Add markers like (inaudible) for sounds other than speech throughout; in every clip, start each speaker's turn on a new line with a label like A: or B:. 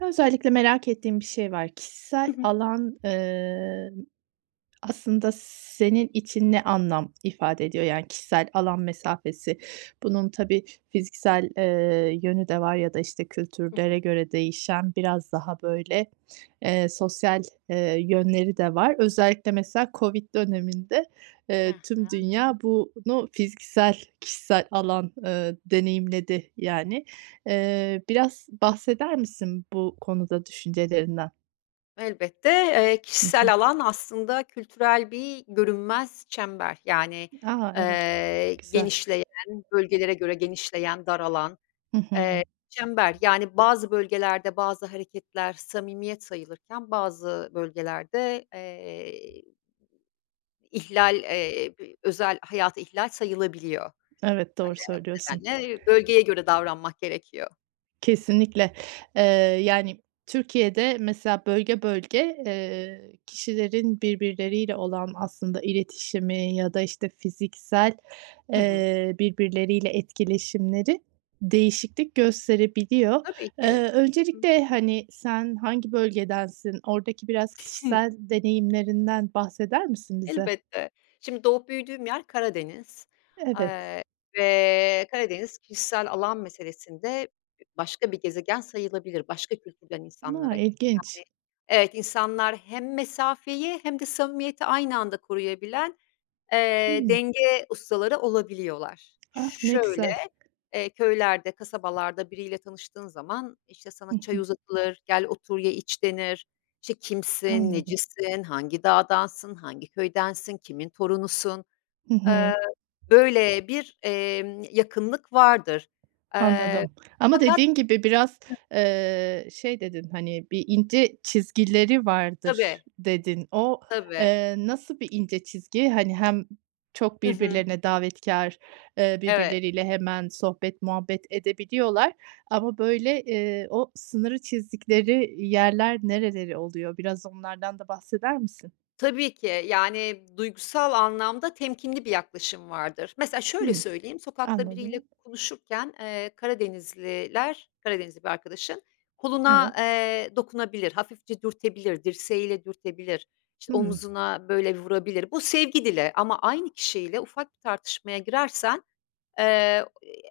A: Ya, özellikle merak ettiğim bir şey var.
B: Hı
A: Kişisel
B: hı.
A: alan, aslında senin için ne anlam ifade ediyor? Yani kişisel alan mesafesi. Bunun tabii fiziksel, yönü de var ya da, işte,
B: Hı
A: kültürlere
B: hı.
A: göre değişen biraz daha, böyle, sosyal, yönleri de var. Özellikle mesela COVID döneminde,
B: He he.
A: tüm dünya bunu fiziksel, kişisel alan, deneyimledi, yani. Biraz bahseder misin bu konuda düşüncelerinden?
B: Elbette,
A: Hı hı.
B: kişisel alan aslında kültürel bir görünmez çember. Yani,
A: A! Evet. Güzel.
B: genişleyen, bölgelere göre genişleyen, daralan,
A: Hı
B: eee,
A: hı.
B: çember. Yani bazı bölgelerde bazı hareketler samimiyet sayılırken bazı bölgelerde, ihlal, özel hayat ihlal sayılabiliyor.
A: Evet,
B: Hani,
A: doğru
B: o
A: söylüyorsun.
B: nedenle bölgeye göre davranmak gerekiyor.
A: Kesinlikle. Eee, yani, Türkiye'de mesela bölge bölge, kişilerin birbirleriyle olan aslında iletişimi ya da, işte, fiziksel,
B: Hı hı.
A: birbirleriyle etkileşimleri değişiklik gösterebiliyor.
B: Tabii ki.
A: Eee,
B: Hı hı.
A: öncelikle, hani, sen hangi bölgedensin? Oradaki biraz kişisel
B: (laughs)
A: deneyimlerinden bahseder misin bize?
B: Elbette. Şimdi doğup büyüdüğüm yer Karadeniz,
A: Evet.
B: eee, ve Karadeniz kişisel alan meselesinde başka bir gezegen sayılabilir. Başka kültürden
A: A,
B: insanlara.
A: ilginç.
B: Evet, insanlar hem mesafeyi hem de samimiyeti aynı anda koruyabilen,
A: Hımm.
B: denge ustaları olabiliyorlar.
A: Ah, ne
B: Şöyle,
A: güzel.
B: köylerde, kasabalarda biriyle tanıştığın zaman, işte, sana
A: Hı
B: çay
A: hı.
B: uzatılır, "Gel otur, ye, iç." denir. İşte, kimsin,
A: Anladım.
B: necisin, hangi dağdansın, hangi köydensin, kimin torunusun?
A: Hı
B: Eee,
A: hı.
B: Böyle bir, yakınlık vardır. Eee,
A: Anladım. Ama
B: Fakat.
A: dediğin gibi biraz, şey dedin, hani, bir ince çizgileri vardır
B: Tabii,
A: dedin. O,
B: tabii.
A: nasıl bir ince çizgi? Hani, hem çok
B: Hı hı.
A: birbirlerine davetkar
B: Evet.
A: birbirleriyle hemen sohbet muhabbet edebiliyorlar ama, böyle, o sınırı çizdikleri yerler nereleri oluyor? Biraz onlardan da bahseder misin?
B: Tabii ki, yani, duygusal anlamda temkinli bir yaklaşım vardır. Mesela şöyle
A: Hımm,
B: söyleyeyim, sokakta biriyle
A: anladım.
B: konuşurken, Karadenizliler, Karadenizli bir arkadaşım koluna,
A: Evet.
B: dokunabilir, hafifçe dürtebilir, dirseğiyle dürtebilir, işte,
A: Hımm,
B: omuzuna böyle vurabilir. Bu sevgi dili ama aynı kişiyle ufak bir tartışmaya girersen, Eee,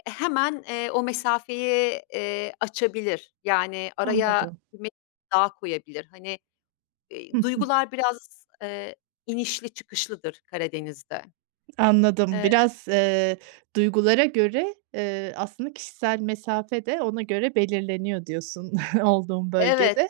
B: hemen, o mesafeyi, açabilir. Yani araya
A: anladım.
B: bir mesafe daha koyabilir. Hani,
A: Hıh.
B: duygular biraz, inişli çıkışlıdır Karadeniz'de.
A: Anladım.
B: Eee
A: Biraz, duygulara göre, aslında kişisel mesafe de ona göre belirleniyor diyorsun (laughs) olduğun
B: Evet.
A: bölgede.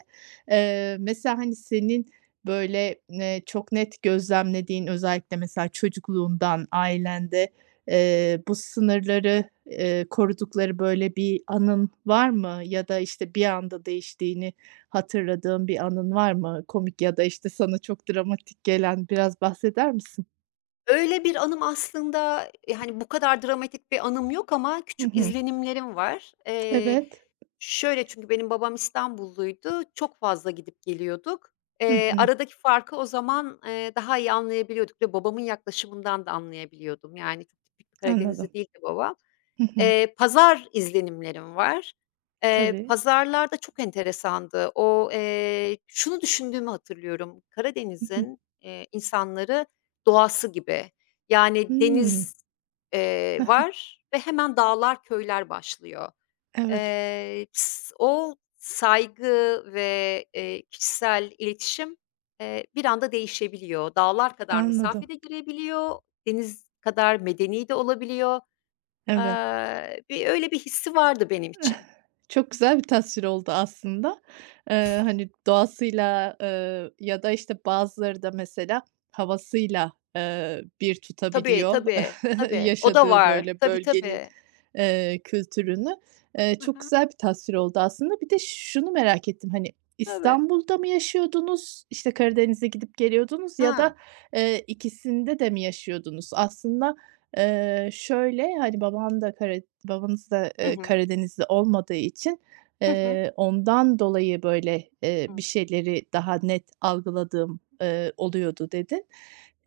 A: Mesela, hani, senin, böyle, çok net gözlemlediğin özellikle mesela çocukluğundan, ailende, bu sınırları, korudukları, böyle, bir anın var mı? Ya da, işte, bir anda değiştiğini hatırladığın bir anın var mı? Komik ya da, işte, sana çok dramatik gelen biraz bahseder misin?
B: Öyle bir anım aslında, hani, bu kadar dramatik bir anım yok ama
A: Hı
B: küçük
A: hı.
B: izlenimlerim var.
A: Evet.
B: Şöyle çünkü benim babam İstanbulluydu, çok fazla gidip geliyorduk.
A: Hı hı,
B: Aradaki farkı o zaman, daha iyi anlayabiliyorduk ve babamın yaklaşımından da anlayabiliyordum. Yani, çok tipik bir
A: anladım.
B: Karadenizli değildi babam.
A: Hı hı.
B: Pazar izlenimlerim var.
A: Tabii.
B: Pazarlar çok enteresandı. O, şunu düşündüğümü hatırlıyorum:
A: Hı hı.
B: Karadeniz'in, insanları doğası gibi. Yani
A: Hımm.
B: deniz,
A: (laughs)
B: var ve hemen dağlar, köyler başlıyor.
A: Evet,
B: O saygı ve, kişisel iletişim, bir anda değişebiliyor. Dağlar kadar
A: anladım.
B: mesafede girebiliyor, deniz kadar medeni de olabiliyor.
A: Evet.
B: Bir öyle bir hissi vardı benim için.
A: Çok güzel bir tasvir oldu aslında. Hani, doğasıyla, ya da, işte, bazıları da mesela havasıyla, bir
B: Tabii,
A: tutabiliyor.
B: tabii,
A: (laughs)
B: tabii. O da
A: yaşadığı
B: var.
A: böyle
B: Tabii,
A: bölgenin,
B: tabii.
A: kültürünü. Eee,
B: Hı
A: çok
B: hı.
A: güzel bir tasvir oldu aslında. Bir de şunu merak ettim, hani,
B: Tabii.
A: İstanbul'da mı yaşıyordunuz, işte, Karadeniz'e gidip geliyordunuz ya
B: Ha.
A: da, ikisinde de mi yaşıyordunuz? Aslında, şöyle, hani, babanız da,
B: Hı hı.
A: Karadenizli olmadığı için,
B: Hı hı.
A: ondan dolayı böyle,
B: Hı.
A: bir şeyleri daha net algıladığım, oluyordu dedin.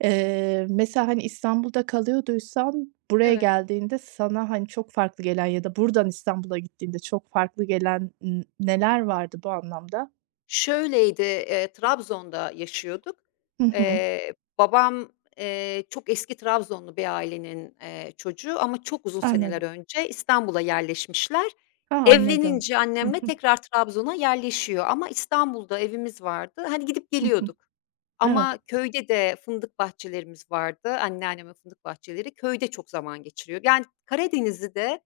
A: Mesela, hani, İstanbul'da kalıyorduysan buraya
B: Evet.
A: geldiğinde sana, hani, çok farklı gelen ya da buradan İstanbul'a gittiğinde çok farklı gelen neler vardı bu anlamda?
B: Şöyleydi, Trabzon'da yaşıyorduk.
A: Hı hı.
B: Babam, çok eski Trabzonlu bir ailenin, çocuğu ama çok uzun seneler
A: Anladım.
B: önce İstanbul'a yerleşmişler.
A: A, anladım.
B: Evlenince
A: Hı
B: annemle
A: hı.
B: tekrar Trabzon'a yerleşiyor ama İstanbul'da evimiz vardı. Hani, gidip
A: Hı hı.
B: geliyorduk
A: Evet.
B: ama köyde de fındık bahçelerimiz vardı. Anneannemin fındık bahçeleri. Köyde çok zaman geçiriyor. Yani Karadeniz'i de,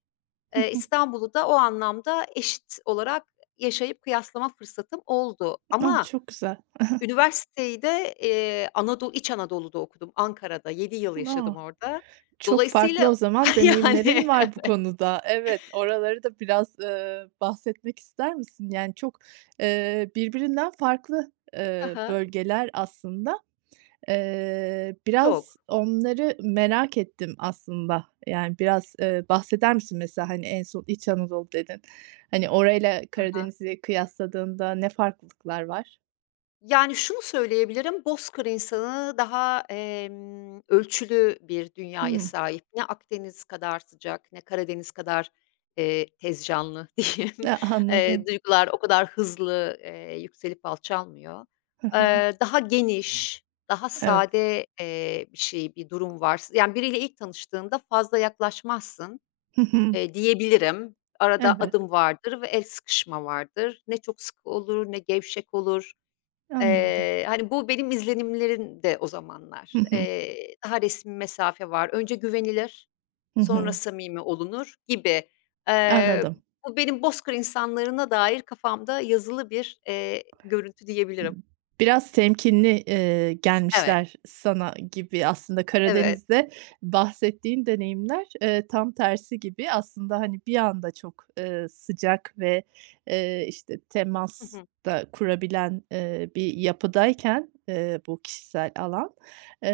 A: Hı hı.
B: İstanbul'u da o anlamda eşit olarak yaşayıp kıyaslama fırsatım oldu
A: Ah,
B: ama
A: çok güzel.
B: üniversiteyi de, İç Anadolu'da okudum, Ankara'da 7 yıl
A: A!
B: yaşadım orada.
A: Çok farklı
B: Dolayısıyla
A: o zaman
B: (laughs) yani
A: deneyimlerin var
B: (laughs)
A: bu konuda. Evet, oraları da biraz, bahsetmek ister misin? Yani, çok, birbirinden farklı,
B: Hı.
A: bölgeler aslında. Biraz
B: Çok.
A: onları merak ettim aslında. Yani, biraz, bahseder misin mesela, hani, en son İç Anadolu dedin. Hani, orayla Karadeniz'i kıyasladığında ne farklılıklar var?
B: Yani, şunu söyleyebilirim, bozkır insanı daha, ölçülü bir dünyaya
A: Hımm.
B: sahip. Ne Akdeniz kadar sıcak ne Karadeniz kadar, tez canlı (laughs) diyeyim.
A: E, (laughs) anladım.
B: Duygular o kadar hızlı, yükselip alçalmıyor.
A: Hı hı.
B: Daha geniş, daha
A: Evet.
B: sade, bir şey, bir durum var. Yani, biriyle ilk tanıştığında fazla yaklaşmazsın,
A: Hı hı.
B: diyebilirim. Arada
A: Evet,
B: adım vardır ve el sıkışma vardır. Ne çok sık olur ne gevşek olur.
A: anladım.
B: Hani, bu benim izlenimlerim de o
A: Hı
B: zamanlar.
A: hı.
B: Daha resmi mesafe var. Önce güvenilir,
A: Hı
B: sonra
A: hı.
B: samimi olunur gibi. Eee,
A: Anladım.
B: Bu benim bozkır insanlarına dair kafamda yazılı bir, görüntü diyebilirim.
A: Biraz temkinli,
B: Evet,
A: gelmişler sana gibi aslında
B: evet.
A: Karadeniz'de bahsettiğin deneyimler, tam tersi gibi aslında, hani, bir anda çok, sıcak ve, işte,
B: Hı
A: temas
B: hı.
A: da kurabilen, bir yapıdayken, bu kişisel alan,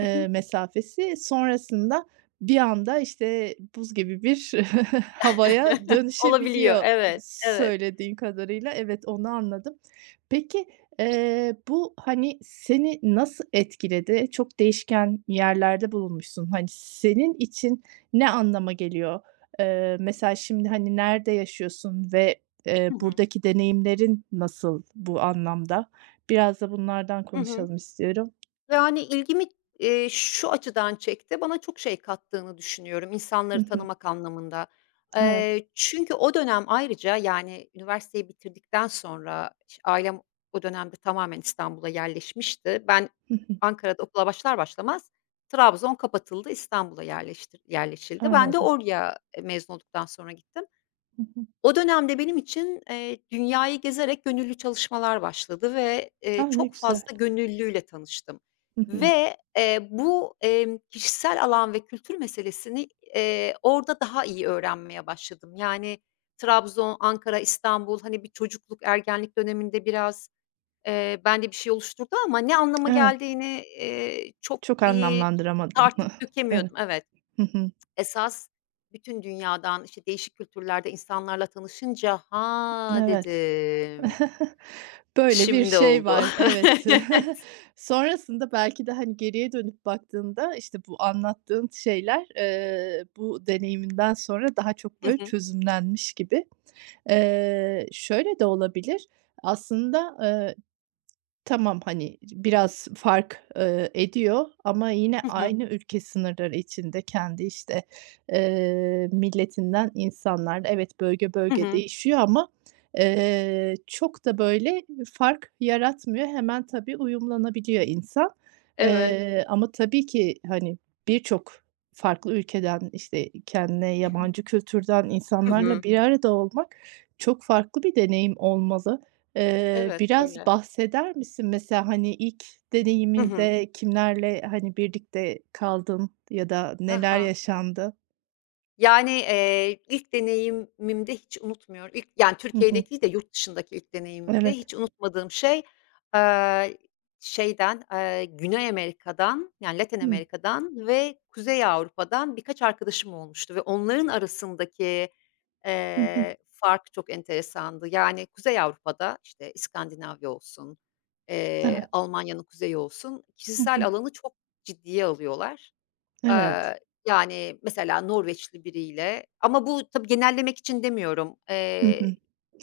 B: Hı hı.
A: mesafesi sonrasında bir anda, işte, buz gibi bir (laughs) havaya
B: (laughs) Olabiliyor.
A: dönüşebiliyor
B: Evet, evet.
A: söylediğin kadarıyla. Evet, onu anladım. Peki, bu, hani, seni nasıl etkiledi? Çok değişken yerlerde bulunmuşsun. Hani, senin için ne anlama geliyor? Mesela şimdi, hani, nerede yaşıyorsun ve,
B: Hı hı.
A: buradaki deneyimlerin nasıl bu anlamda? Biraz da bunlardan
B: Hı hı.
A: konuşalım istiyorum.
B: Yani, ilgimi, şu açıdan çekti, bana çok şey kattığını düşünüyorum
A: Hı
B: insanları
A: hı.
B: tanımak anlamında.
A: Evet.
B: Çünkü o dönem ayrıca, yani, üniversiteyi bitirdikten sonra ailem o dönemde tamamen İstanbul'a yerleşmişti. Ben
A: Hı hı.
B: Ankara'da okula başlar başlamaz Trabzon kapatıldı, İstanbul'a yerleşildi. Ben de
A: Anladım.
B: oraya, mezun olduktan sonra gittim.
A: Hı hı.
B: O dönemde benim için, dünyayı gezerek gönüllü çalışmalar başladı ve,
A: A, ne
B: çok
A: güzel.
B: fazla gönüllüyle tanıştım
A: Hı hı.
B: ve, bu, kişisel alan ve kültür meselesini, orada daha iyi öğrenmeye başladım. Yani, Trabzon, Ankara, İstanbul, hani, bir çocukluk, ergenlik döneminde biraz, bende bir şey oluşturdu ama ne anlama
A: Evet.
B: geldiğini, çok
A: Çok
B: iyi
A: anlamlandıramadın.
B: tartıp
A: (laughs) Evet.
B: dökemiyordum. Evet.
A: Hı hı.
B: Esas bütün dünyadan, işte, değişik kültürlerde insanlarla tanışınca, "Ha!"
A: Evet.
B: dedim.
A: (laughs) Böyle bir
B: Şimdi
A: şey
B: oldu.
A: var, evet.
B: (laughs)
A: (laughs) Sonrasında belki de, hani, geriye dönüp baktığında, işte, bu anlattığın şeyler, bu deneyiminden sonra daha çok
B: Hı
A: böyle
B: hı.
A: çözümlenmiş gibi. Şöyle de olabilir, aslında, tamam, hani, biraz fark, ediyor ama yine
B: Hı hı.
A: aynı ülke sınırları içinde kendi, işte, milletinden insanlar. Evet, bölge
B: Hı
A: bölge
B: hı.
A: değişiyor ama, çok da, böyle, fark yaratmıyor. Hemen tabii uyumlanabiliyor insan.
B: Evet.
A: Ama tabii ki, hani, birçok farklı ülkeden, işte, kendine
B: Hı hı.
A: yabancı kültürden insanlarla bir arada olmak çok farklı bir deneyim olmalı. Eee,
B: Evet,
A: biraz
B: öyle.
A: bahseder misin? Mesela, hani, ilk
B: Hı hı.
A: deneyiminde kimlerle, hani, birlikte kaldın ya da neler
B: Ha.
A: yaşandı?
B: Yani, ilk deneyimimde hiç unutmuyorum. İlk yani
A: Hı hı.
B: Türkiye'deki değil de yurt dışındaki ilk deneyimimde
A: Evet.
B: hiç unutmadığım şey, eee, şeyden, Güney Amerika'dan, yani Latin
A: Hıı.
B: Amerika'dan ve Kuzey Avrupa'dan birkaç arkadaşım olmuştu ve onların arasındaki,
A: Hı hı.
B: fark çok enteresandı. Yani Kuzey Avrupa'da, işte, İskandinavya olsun,
A: Evet.
B: Almanya'nın kuzeyi olsun,
A: Hı
B: kişisel
A: hı.
B: alanı çok ciddiye alıyorlar.
A: Evet.
B: Eee, Yani, mesela Norveçli biriyle ama bu tabii genellemek için demiyorum.
A: Hı hı.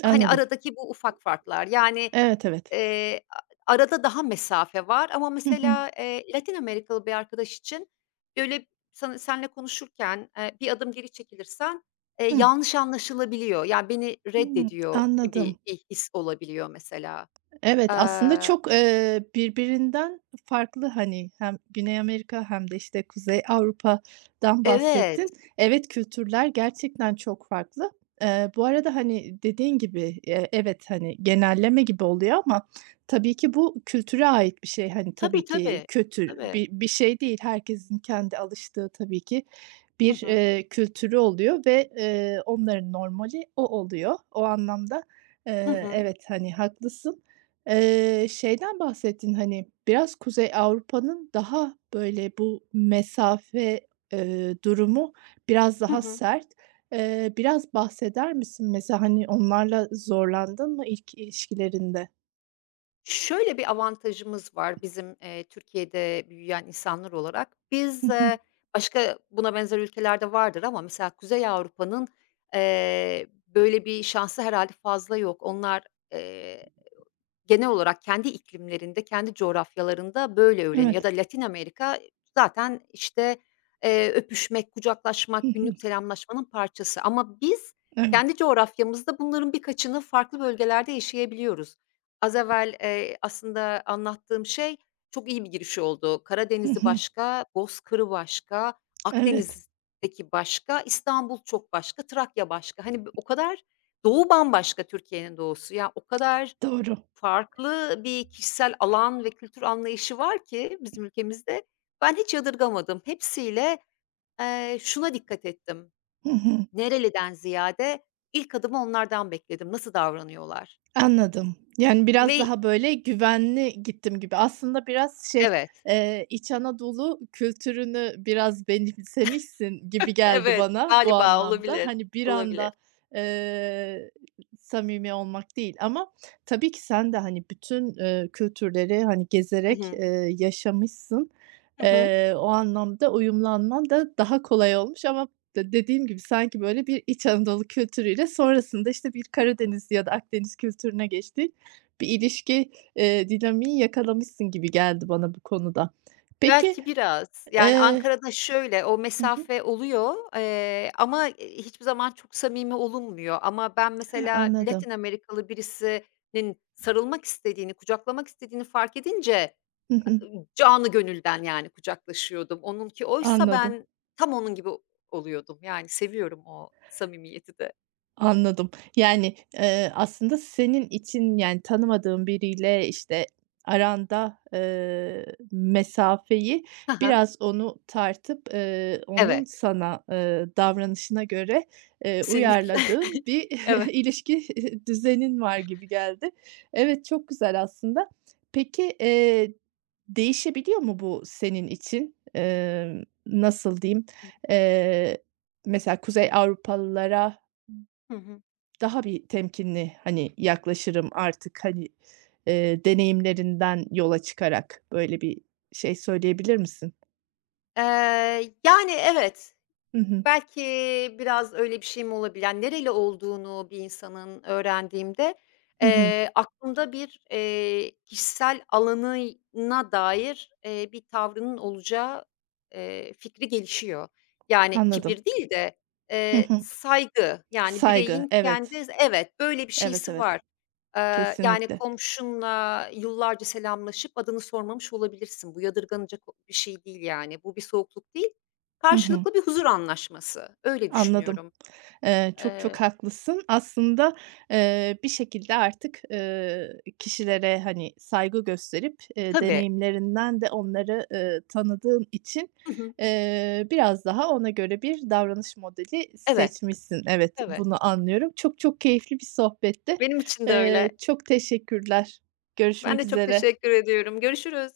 B: Hani,
A: Anladım.
B: aradaki bu ufak farklar, yani,
A: Evet, evet.
B: eee, a arada daha mesafe var ama
A: Hı hı.
B: mesela, Latin Amerikalı bir arkadaş için, böyle, seninle konuşurken, bir adım geri çekilirsen,
A: Hı.
B: yanlış anlaşılabiliyor. Yani, beni
A: Hıı.
B: reddediyor
A: Anladım.
B: gibi bir his olabiliyor mesela.
A: Evet, aslında
B: Eee
A: çok, birbirinden farklı, hani, hem Güney Amerika hem de, işte, Kuzey Avrupa'dan
B: Evet.
A: bahsettin. Evet, kültürler gerçekten çok farklı. Bu arada, hani, dediğin gibi, evet, hani, genelleme gibi oluyor ama tabii ki bu kültüre ait bir şey. Hani,
B: Tabii,
A: tabii ki
B: tabii.
A: kötü
B: Tabii.
A: bir şey değil. Herkesin kendi alıştığı tabii ki
B: Hı
A: bir,
B: hı.
A: kültürü oluyor ve, onların normali o oluyor. O anlamda,
B: Hı hı.
A: evet, hani, haklısın. Şeyden bahsettin, hani, biraz Kuzey Avrupa'nın daha, böyle, bu mesafe, durumu biraz
B: Hı
A: daha
B: hı.
A: sert. Biraz bahseder misin? Mesela, hani, onlarla zorlandın mı ilk ilişkilerinde?
B: Şöyle bir avantajımız var bizim, Türkiye'de büyüyen insanlar olarak.
A: Hı
B: Biz,
A: hı.
B: başka buna benzer ülkelerde vardır ama mesela Kuzey Avrupa'nın, eee, böyle bir şansı herhalde fazla yok. Onlar, eee genel olarak kendi iklimlerinde, kendi coğrafyalarında böyle öğreniyor ya
A: Evet.
B: da Latin Amerika zaten, işte, öpüşmek,
A: Hı
B: kucaklaşmak,
A: hı.
B: günlük selamlaşmanın parçası ama biz kendi
A: Evet.
B: coğrafyamızda bunların birkaçını farklı bölgelerde yaşayabiliyoruz. Az evvel, aslında anlattığım şey çok iyi bir giriş oldu.
A: (laughs) Hı
B: Karadeniz'i
A: hı.
B: başka, Bozkır'ı başka,
A: Evet.
B: Akdeniz'deki başka, İstanbul çok başka, Trakya başka. Hani, o kadar doğu bambaşka Türkiye'nin doğusu. Ya, o kadar
A: Doğru.
B: farklı bir kişisel alan ve kültür anlayışı var ki bizim ülkemizde, ben hiç yadırgamadım. Hepsiyle, şuna dikkat ettim,
A: Hı hı.
B: nereliden ziyade ilk adımı onlardan bekledim, nasıl davranıyorlar
A: Anladım. Yani biraz
B: ve.
A: daha böyle güvenli gittim gibi. Aslında biraz şey,
B: Evet,
A: İç Anadolu kültürünü biraz benimsemişsin gibi
B: (laughs)
A: geldi
B: evet,
A: bana bu
B: galiba
A: anlamda.
B: olabilir,
A: Hani bir
B: olabilir.
A: anda, eee, samimi olmak değil ama tabii ki sen de, hani, bütün, kültürleri, hani,
B: Hı
A: gezerek,
B: hı.
A: yaşamışsın.
B: Hı hı.
A: O anlamda uyumlanman da daha kolay olmuş ama de dediğim gibi sanki böyle bir İç Anadolu kültürüyle sonrasında, işte, bir Karadeniz ya da Akdeniz kültürüne geçtiğin bir ilişki, dinamiği yakalamışsın gibi geldi bana bu konuda. Peki,
B: Belki biraz. Yani,
A: eee
B: Ankara'da şöyle, o
A: hı hı.
B: mesafe oluyor, ama, hiçbir zaman çok samimi olunmuyor. Ama ben
A: Ha,
B: mesela
A: anladım.
B: Latin Amerikalı birisinin sarılmak istediğini, kucaklamak istediğini fark edince,
A: Hı hı.
B: canı gönülden, yani, kucaklaşıyordum. Onunki oysa
A: Anladım.
B: ben tam onun gibi oluyordum. Yani, seviyorum o samimiyeti de.
A: Anladım. Yani, aslında senin için, yani, tanımadığın biriyle, işte, aranda, mesafeyi
B: Hı hı.
A: biraz onu tartıp, onun
B: Evet,
A: sana, davranışına göre,
B: kesinlikle.
A: uyarladığın
B: (laughs)
A: bir
B: Evet.
A: (laughs) ilişki düzenin var gibi geldi. Evet, çok güzel aslında. Peki, değişebiliyor mu bu senin için? Nasıl diyeyim? Eee, mesela Kuzey Avrupalılara
B: Hı hı.
A: daha bir temkinli, hani, yaklaşırım artık, hani, deneyimlerinden yola çıkarak böyle bir şey söyleyebilir misin?
B: Yani, evet.
A: Hı hı.
B: Belki biraz öyle bir şeyim olabilir. Yani, nereli olduğunu bir insanın öğrendiğimde,
A: Hı hı.
B: aklımda bir, kişisel alanına dair, bir tavrının olacağı, fikri gelişiyor. Yani,
A: Anladım.
B: kibir değil de,
A: Hı hı.
B: saygı, yani,
A: Saygı.
B: bireyin
A: Evet.
B: kendi. Evet, böyle bir
A: Evet,
B: şeysi
A: evet.
B: var. Yani,
A: Kesinlikle.
B: komşunla yıllarca selamlaşıp adını sormamış olabilirsin. Bu yadırganacak bir şey değil, yani. Bu bir soğukluk değil.
A: Hı hı.
B: Karşılıklı bir huzur anlaşması, öyle
A: Anladım.
B: düşünüyorum.
A: Çok çok
B: Eee
A: haklısın. Aslında, bir şekilde artık, kişilere, hani, saygı gösterip,
B: Tabii.
A: deneyimlerinden de onları, tanıdığın için,
B: Hı hı.
A: biraz daha ona göre bir davranış modeli
B: Evet,
A: seçmişsin. Evet,
B: evet.
A: bunu anlıyorum. Çok çok keyifli bir sohbetti.
B: Benim için de
A: Eee,
B: öyle.
A: çok teşekkürler.
B: Ben
A: Görüşmek
B: de çok
A: üzere.
B: teşekkür ediyorum. Görüşürüz.